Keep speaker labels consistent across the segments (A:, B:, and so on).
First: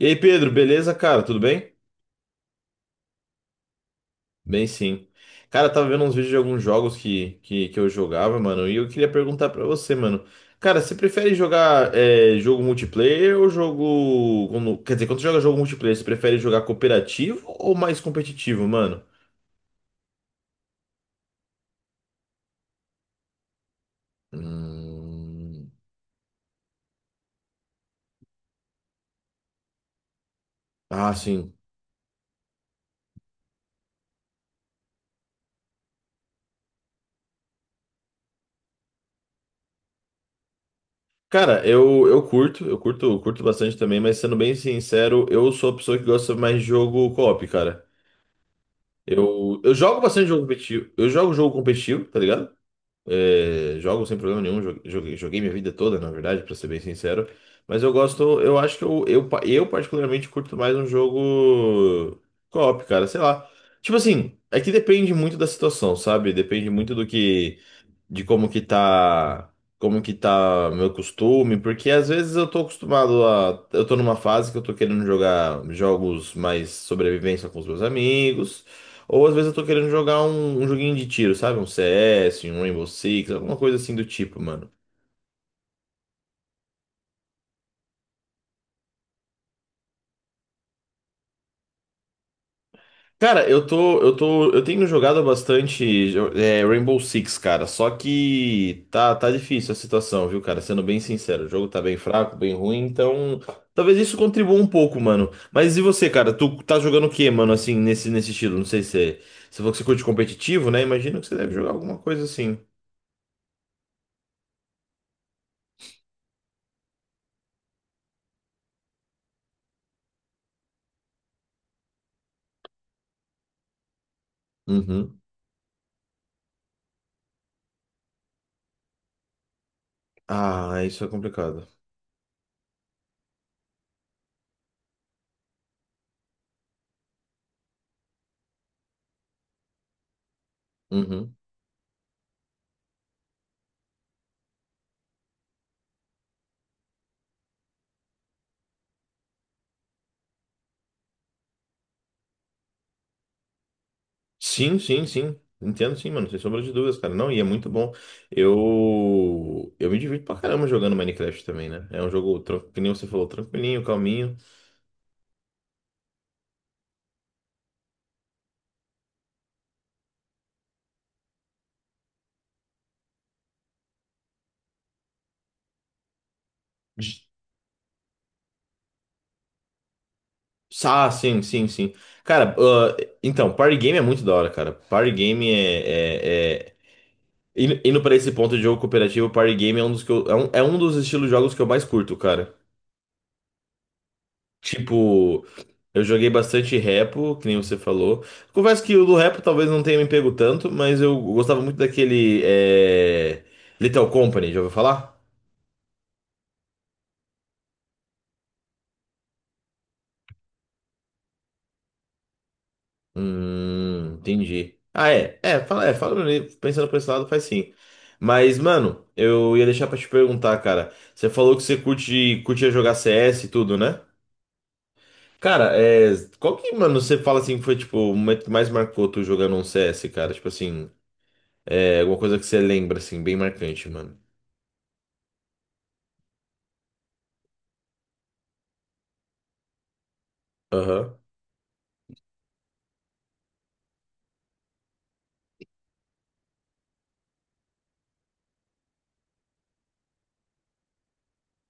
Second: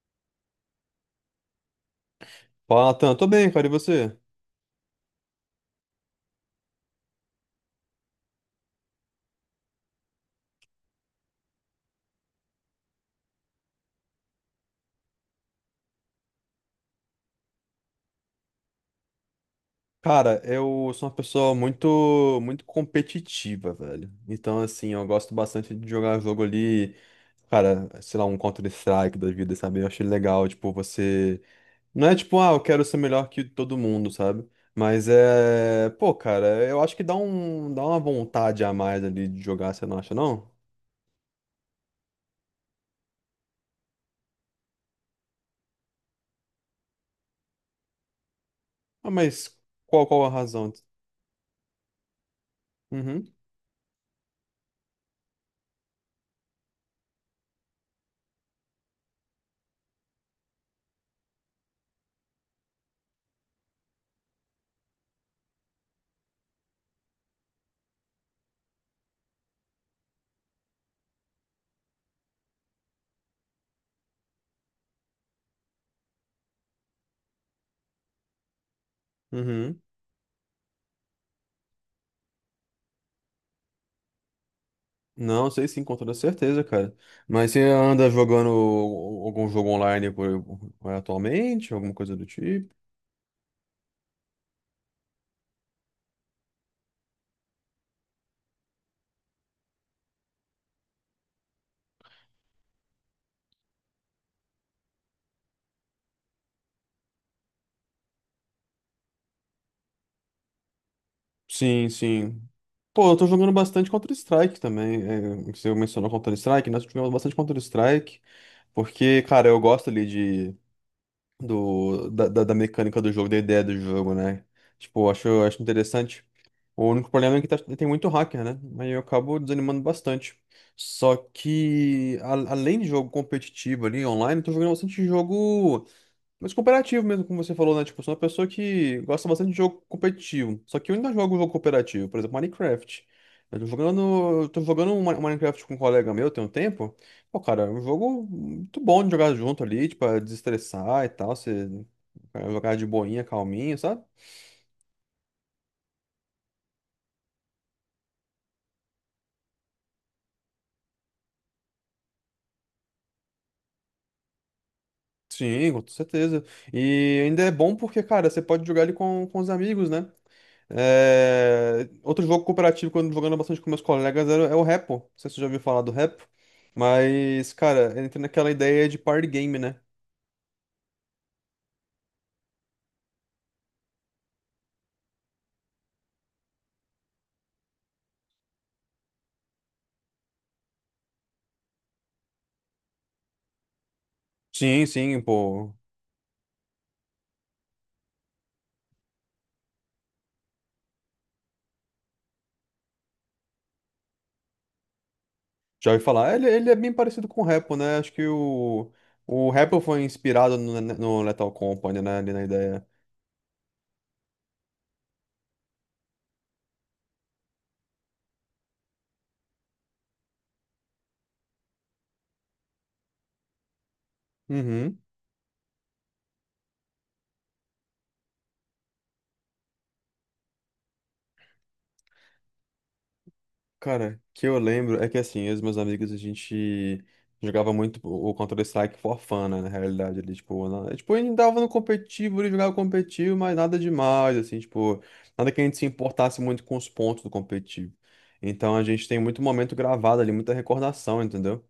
A: E aí, Pedro, beleza, cara? Tudo bem?
B: Fala, Natan. Tô bem, cara. E você?
A: Bem, sim. Cara, eu tava vendo uns vídeos de alguns jogos que eu jogava, mano, e eu queria perguntar pra você, mano. Cara, você prefere jogar jogo multiplayer ou jogo. Quer dizer, quando você joga jogo multiplayer, você prefere jogar cooperativo ou mais competitivo, mano?
B: Cara, eu sou uma pessoa muito competitiva, velho. Então, assim, eu gosto
A: Hum...
B: bastante de jogar jogo ali, cara, sei lá, um Counter-Strike da vida, sabe? Eu achei legal, tipo,
A: Ah,
B: você.
A: sim.
B: Não é tipo, ah, eu quero ser melhor que todo mundo, sabe? Mas é. Pô, cara, eu acho que dá uma vontade a mais ali de jogar, você não acha, não?
A: Cara, eu curto bastante também, mas sendo bem sincero, eu sou a pessoa que gosta mais de jogo co-op, cara.
B: Ah, mas
A: Eu jogo
B: qual
A: bastante
B: a
A: jogo
B: razão?
A: competitivo, eu jogo jogo competitivo, tá ligado?
B: Uhum,
A: É, jogo sem problema nenhum, joguei, joguei minha vida toda, na verdade, pra ser bem sincero. Mas eu gosto, eu acho que eu particularmente curto mais um jogo co-op, cara, sei lá. Tipo assim, é que depende muito da situação, sabe? Depende muito do que de como que tá meu costume, porque às vezes eu tô acostumado a, eu tô numa fase que eu tô querendo jogar jogos mais sobrevivência com os meus amigos, ou às vezes eu tô
B: uhum.
A: querendo jogar um joguinho de tiro, sabe? Um CS, um Rainbow Six, alguma coisa assim do tipo, mano.
B: Não, sei sim, com toda certeza, cara. Mas você anda jogando algum jogo online por- atualmente, alguma coisa do tipo?
A: Cara, eu tenho jogado bastante é, Rainbow Six, cara. Só que tá difícil a situação, viu, cara? Sendo bem sincero, o jogo tá bem fraco, bem ruim, então talvez isso contribua um pouco, mano. Mas e você, cara? Tu tá jogando o quê, mano? Assim, nesse estilo? Não sei se é- você falou que você curte competitivo, né? Imagino que você deve jogar
B: Sim,
A: alguma coisa
B: sim.
A: assim.
B: Pô, eu tô jogando bastante Counter-Strike também. É, você mencionou Counter-Strike, nós jogamos bastante Counter-Strike, porque, cara, eu gosto ali de do, da, da da mecânica do jogo, da ideia do jogo, né? Tipo,
A: Uhum.
B: eu acho interessante. O único problema é que tem muito hacker, né? Aí eu acabo desanimando bastante.
A: Ah, isso é
B: Só
A: complicado.
B: que, além de jogo competitivo ali, online, eu tô jogando bastante jogo. Mas cooperativo mesmo, como você falou, né? Tipo, eu sou uma pessoa que gosta bastante de jogo competitivo. Só que eu ainda
A: Uhum.
B: jogo jogo cooperativo, por exemplo, Minecraft. Eu tô jogando um um Minecraft com um colega meu tem um tempo. Pô, cara, é um jogo muito bom de jogar junto ali, tipo, pra desestressar e tal. Você cara, jogar de boinha, calminho, sabe?
A: Sim, sim, sim. Entendo, sim, mano. Sem sombra de dúvidas, cara. Não, e é muito bom. Eu me divirto pra caramba jogando Minecraft também, né? É um jogo, que nem você falou, tranquilinho, calminho.
B: Sim, com certeza. E ainda é bom porque, cara, você pode jogar ele com os amigos, né? É, outro jogo cooperativo que eu ando jogando bastante com meus colegas é o Repo. Não sei se você já ouviu falar do Repo.
A: J-
B: Mas, cara, entra naquela ideia de party game, né?
A: Ah, sim, sim, sim. Cara, ah, então, party game é muito da hora, cara. Party game é Indo indo pra esse ponto de jogo cooperativo, party game é um dos que é um dos estilos de jogos que eu mais curto, cara.
B: Sim, sim,
A: Tipo,
B: pô.
A: eu joguei bastante repo, que nem você falou. Confesso que o do repo talvez não tenha me pego tanto, mas eu gostava muito daquele Little Company, já ouviu falar?
B: Já ouvi falar. Ele é bem parecido com o Repo, né? Acho que o Repo foi inspirado no Lethal Company, né? Ali na ideia.
A: Entendi. Ah, é. Pensando por esse lado, faz sim. Mas, mano, eu ia deixar pra te perguntar, cara. Você falou que você curte, curtia jogar CS e tudo, né?
B: Uhum.
A: Cara, é, qual que, mano, você fala assim que foi, tipo, o momento que mais marcou tu jogando um CS, cara? Tipo assim. É alguma coisa que você lembra, assim, bem marcante, mano.
B: Cara, que eu lembro é que assim, eu e os meus amigos a gente jogava muito o Counter-Strike for fun, né, na realidade, ali, tipo, na... é, tipo,
A: Aham.
B: a dava no competitivo, ele jogava competitivo, mas nada demais, assim, tipo, nada que a gente se importasse muito com os pontos do competitivo. Então a gente tem muito momento gravado ali, muita recordação, entendeu?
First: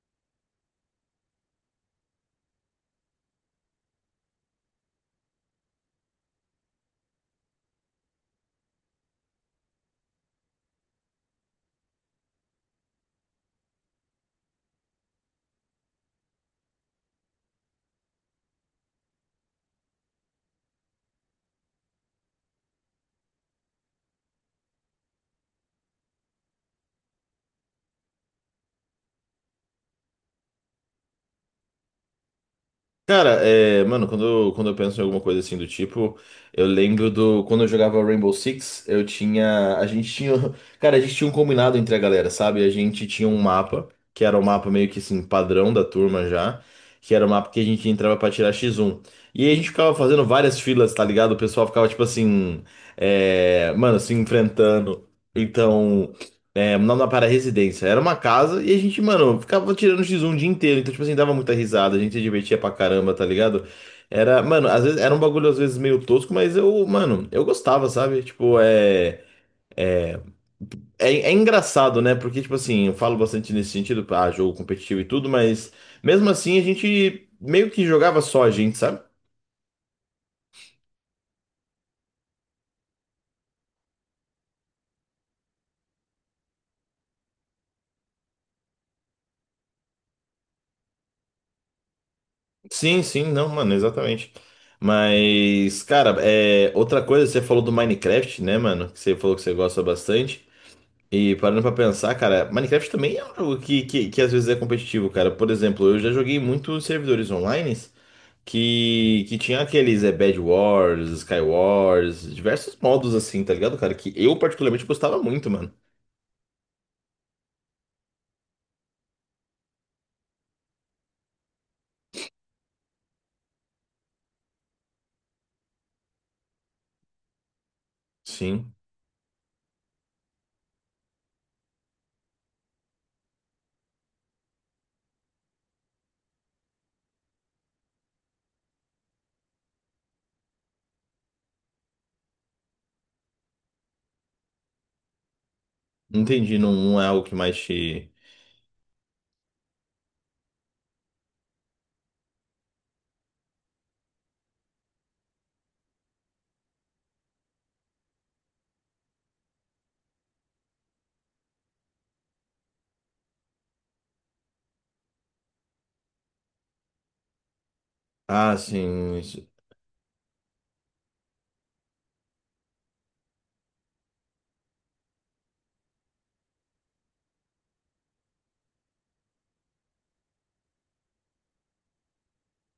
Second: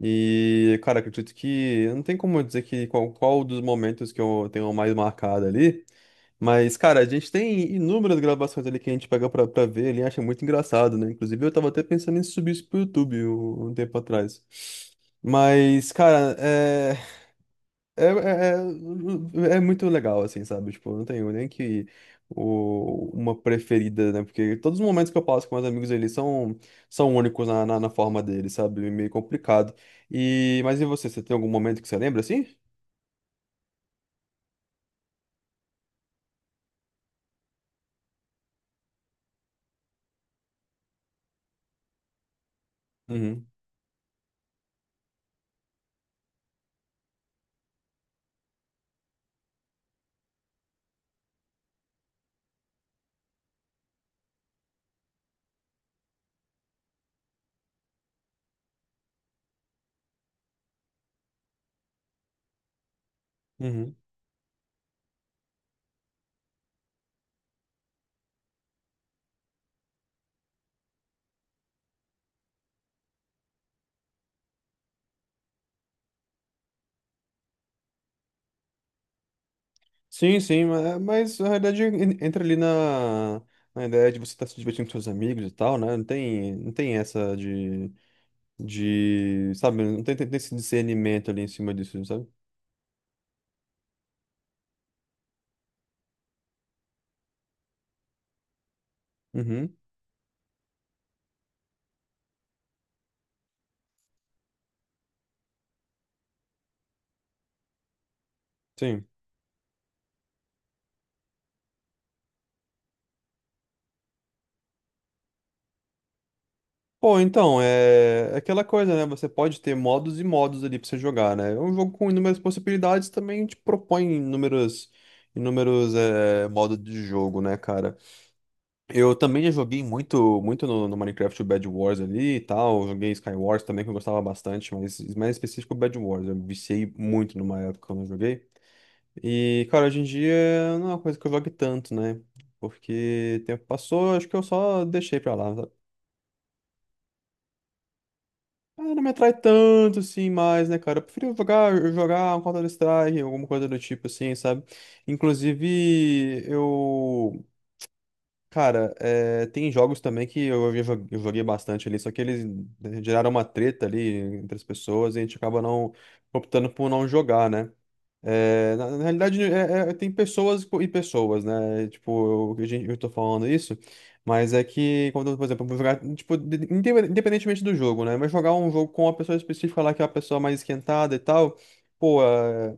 B: E, cara, acredito que não tem como eu dizer que qual dos momentos que eu tenho mais marcado ali. Mas, cara, a gente tem inúmeras gravações ali que a gente pega pra ver ali, acha muito engraçado, né? Inclusive, eu tava até pensando em subir isso pro YouTube um tempo atrás. Mas, cara, é, é, é muito legal, assim, sabe? Tipo, eu não tenho nem que o, uma preferida, né? Porque todos os momentos que eu passo com meus amigos eles são únicos na forma deles, sabe? Meio complicado. E, mas e você, você tem algum momento que você lembra, assim?
A: Cara, é, mano, quando eu penso em alguma coisa assim do tipo, eu lembro do. Quando eu jogava Rainbow Six, eu tinha. A gente tinha. Cara, a gente tinha um combinado entre a galera, sabe? A gente tinha um
B: Uhum.
A: mapa, que era o mapa meio que assim, padrão da turma já, que era o mapa que a gente entrava pra tirar X1. E aí a gente ficava fazendo várias filas, tá ligado? O pessoal ficava, tipo assim. Mano, se enfrentando. Então. É, não para a residência. Era uma casa e a gente, mano, ficava tirando x um o dia inteiro. Então, tipo assim, dava muita risada, a gente se divertia pra caramba, tá ligado?
B: Uhum.
A: Era, mano, às vezes era um bagulho às vezes meio tosco, mas eu, mano, eu gostava, sabe? Tipo, é. É, é engraçado, né? Porque, tipo assim, eu falo bastante nesse sentido, ah, jogo competitivo e tudo, mas mesmo assim a gente meio que jogava só a gente, sabe?
B: Sim, sim, é, mas na realidade entra ali na ideia de você estar se divertindo com seus amigos e tal, né? Não tem essa de, sabe? Não tem, tem esse discernimento ali em cima disso, sabe?
A: Sim, sim, não, mano, exatamente. Mas, cara, é, outra coisa, você falou do Minecraft, né, mano? Que você falou que você
B: Uhum,
A: gosta bastante. E parando pra pensar, cara, Minecraft também é um jogo que às vezes é competitivo, cara. Por exemplo, eu já joguei muitos servidores online
B: sim.
A: que tinha aqueles é, Bed Wars, Sky Wars, diversos modos assim, tá ligado, cara? Que eu particularmente gostava muito, mano.
B: Pô, então, é aquela coisa, né? Você pode ter modos e modos ali pra você jogar, né? É um jogo com inúmeras possibilidades também te propõe inúmeros, inúmeros é, modos de jogo, né, cara?
A: Sim.
B: Eu também já joguei muito no Minecraft o Bed Wars ali e tal. Eu joguei Sky Wars também, que eu gostava bastante, mas mais específico o Bed Wars. Eu viciei muito numa época quando eu joguei. E, cara, hoje em dia não é uma coisa que eu jogue tanto, né? Porque o tempo passou, acho que eu só deixei pra lá, sabe?
A: Entendi, não, não é algo que mais te.
B: Ah, não me atrai tanto assim mais, né, cara? Eu prefiro jogar um Counter-Strike, alguma coisa do tipo assim, sabe? Inclusive, eu. Cara, é, tem jogos também que eu joguei bastante ali, só que eles né, geraram uma treta ali entre as pessoas e a gente acaba não optando por não jogar, né?
A: Ah,
B: É, na
A: sim.
B: realidade, tem pessoas e pessoas, né? Tipo, eu, eu tô falando isso, mas é que quando, por exemplo, eu vou jogar, tipo, independentemente do jogo, né? Mas jogar um jogo com uma pessoa específica lá que é uma pessoa mais esquentada e tal, pô.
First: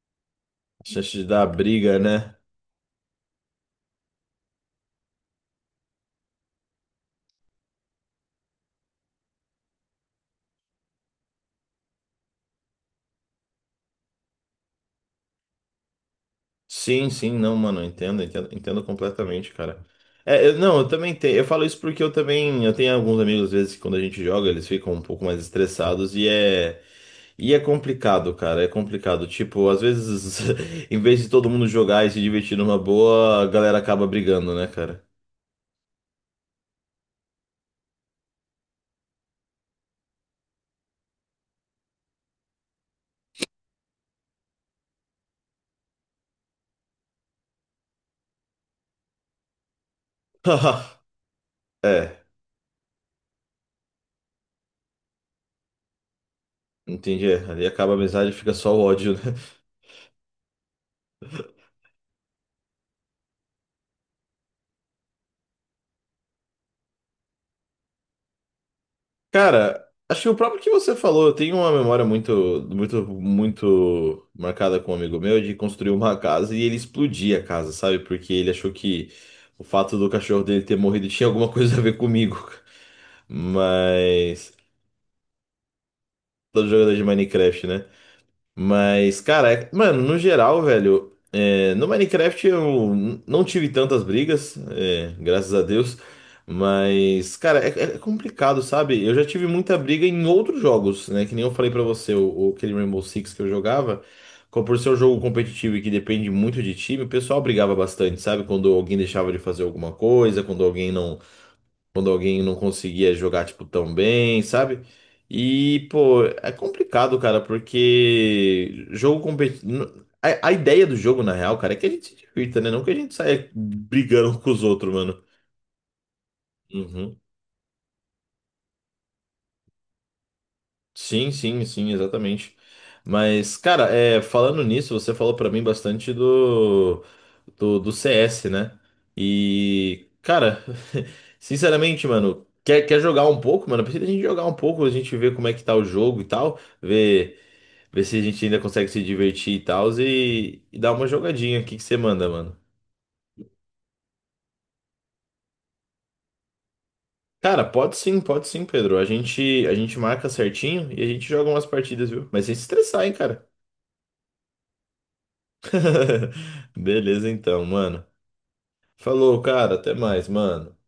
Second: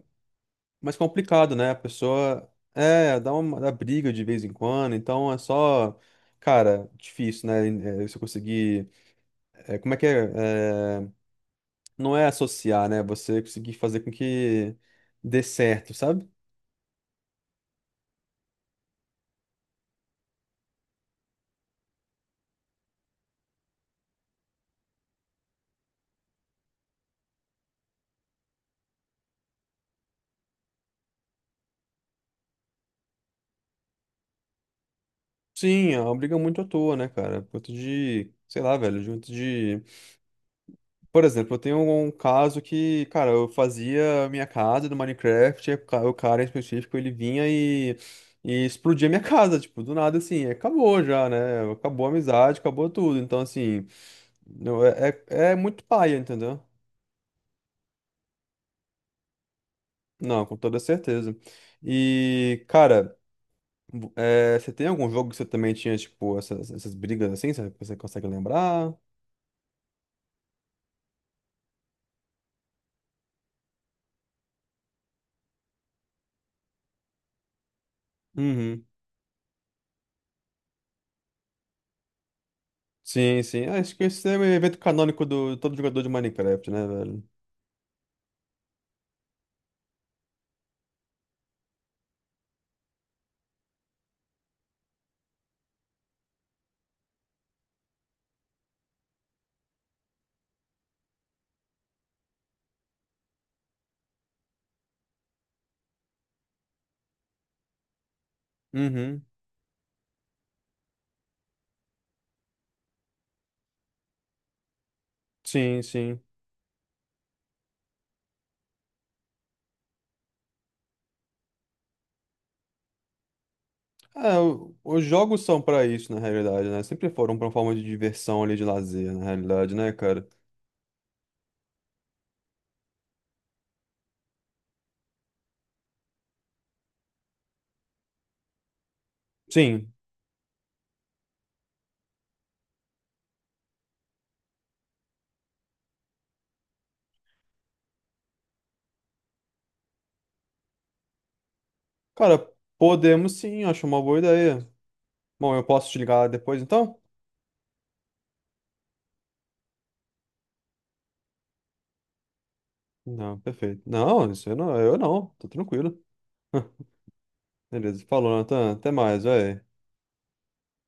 B: Mais
A: Chance de dar
B: complicado, né? A
A: briga, né?
B: pessoa é, dá briga de vez em quando, então é só, cara, difícil, né? É, você conseguir, é, como é que é? É, não é associar, né? Você conseguir fazer com que dê certo, sabe?
A: Sim, sim, não, mano, eu entendo, entendo, entendo completamente, cara. É, não, eu também tenho, eu falo isso porque eu tenho alguns amigos, às vezes, que quando a gente joga, eles ficam um pouco mais estressados e é complicado, cara, é complicado. Tipo, às vezes, em vez de todo mundo jogar e se divertir numa boa, a galera acaba brigando, né, cara?
B: Sim, é uma briga muito à toa, né, cara? Por conta de, sei lá, velho, junto de. Por exemplo, eu tenho um caso que, cara, eu fazia a minha casa do Minecraft, e o o cara em específico, ele vinha e explodia a minha casa, tipo, do nada, assim, acabou já, né? Acabou a
A: É,
B: amizade, acabou tudo. Então, assim, não, é muito paia, entendeu?
A: entendi, é, ali acaba a amizade e fica só o ódio, né?
B: Não, com toda certeza. E, cara, é, você tem algum jogo que você também tinha, tipo, essas brigas assim, sabe? Você consegue lembrar?
A: Cara, acho que o próprio que você falou, eu tenho uma memória muito marcada com um amigo meu de construir uma casa e ele explodir a casa, sabe? Porque ele achou
B: Uhum.
A: que o fato do cachorro dele ter morrido tinha alguma coisa a ver comigo.
B: Sim, sim. Acho que esse é o
A: Mas.
B: evento canônico do todo jogador de
A: Todo
B: Minecraft, né,
A: jogador de
B: velho?
A: Minecraft, né? Mas, cara, mano, no geral, velho, é, no Minecraft eu não tive tantas brigas, é, graças a Deus. Mas, cara, é, é complicado, sabe? Eu já tive muita briga em outros jogos, né? Que nem eu falei pra você, aquele Rainbow Six que eu jogava. Por ser um jogo competitivo e que depende muito de time, o pessoal brigava bastante, sabe? Quando alguém
B: Uhum.
A: deixava de fazer alguma coisa, quando alguém não conseguia jogar, tipo, tão bem, sabe?
B: Sim,
A: E,
B: sim.
A: pô, é complicado, cara, porque jogo competitivo. A ideia do jogo, na real, cara, é que a gente se divirta, né? Não que a gente saia brigando
B: É,
A: com os outros,
B: os
A: mano.
B: jogos são pra isso, na realidade, né? Sempre
A: Uhum.
B: foram pra uma forma de diversão ali, de lazer, na realidade, né, cara?
A: Sim, sim, sim, exatamente. Mas, cara, é, falando nisso, você falou pra mim bastante do CS, né?
B: Sim.
A: E, cara, sinceramente, mano, quer jogar um pouco, mano? Precisa a gente jogar um pouco, a gente ver como é que tá o jogo e tal, ver se a gente ainda consegue se divertir e tal, e dar uma jogadinha. O que que você manda,
B: Cara,
A: mano?
B: podemos sim, acho uma boa ideia. Bom, eu posso te ligar depois, então?
A: Cara, pode sim, Pedro. A gente marca certinho e a gente joga umas partidas, viu? Mas sem se estressar, hein,
B: Não,
A: cara.
B: perfeito. Não, isso eu não, tô tranquilo.
A: Beleza então, mano.
B: Beleza, falou, Nathan. Até mais,
A: Falou, cara.
B: velho.
A: Até mais, mano.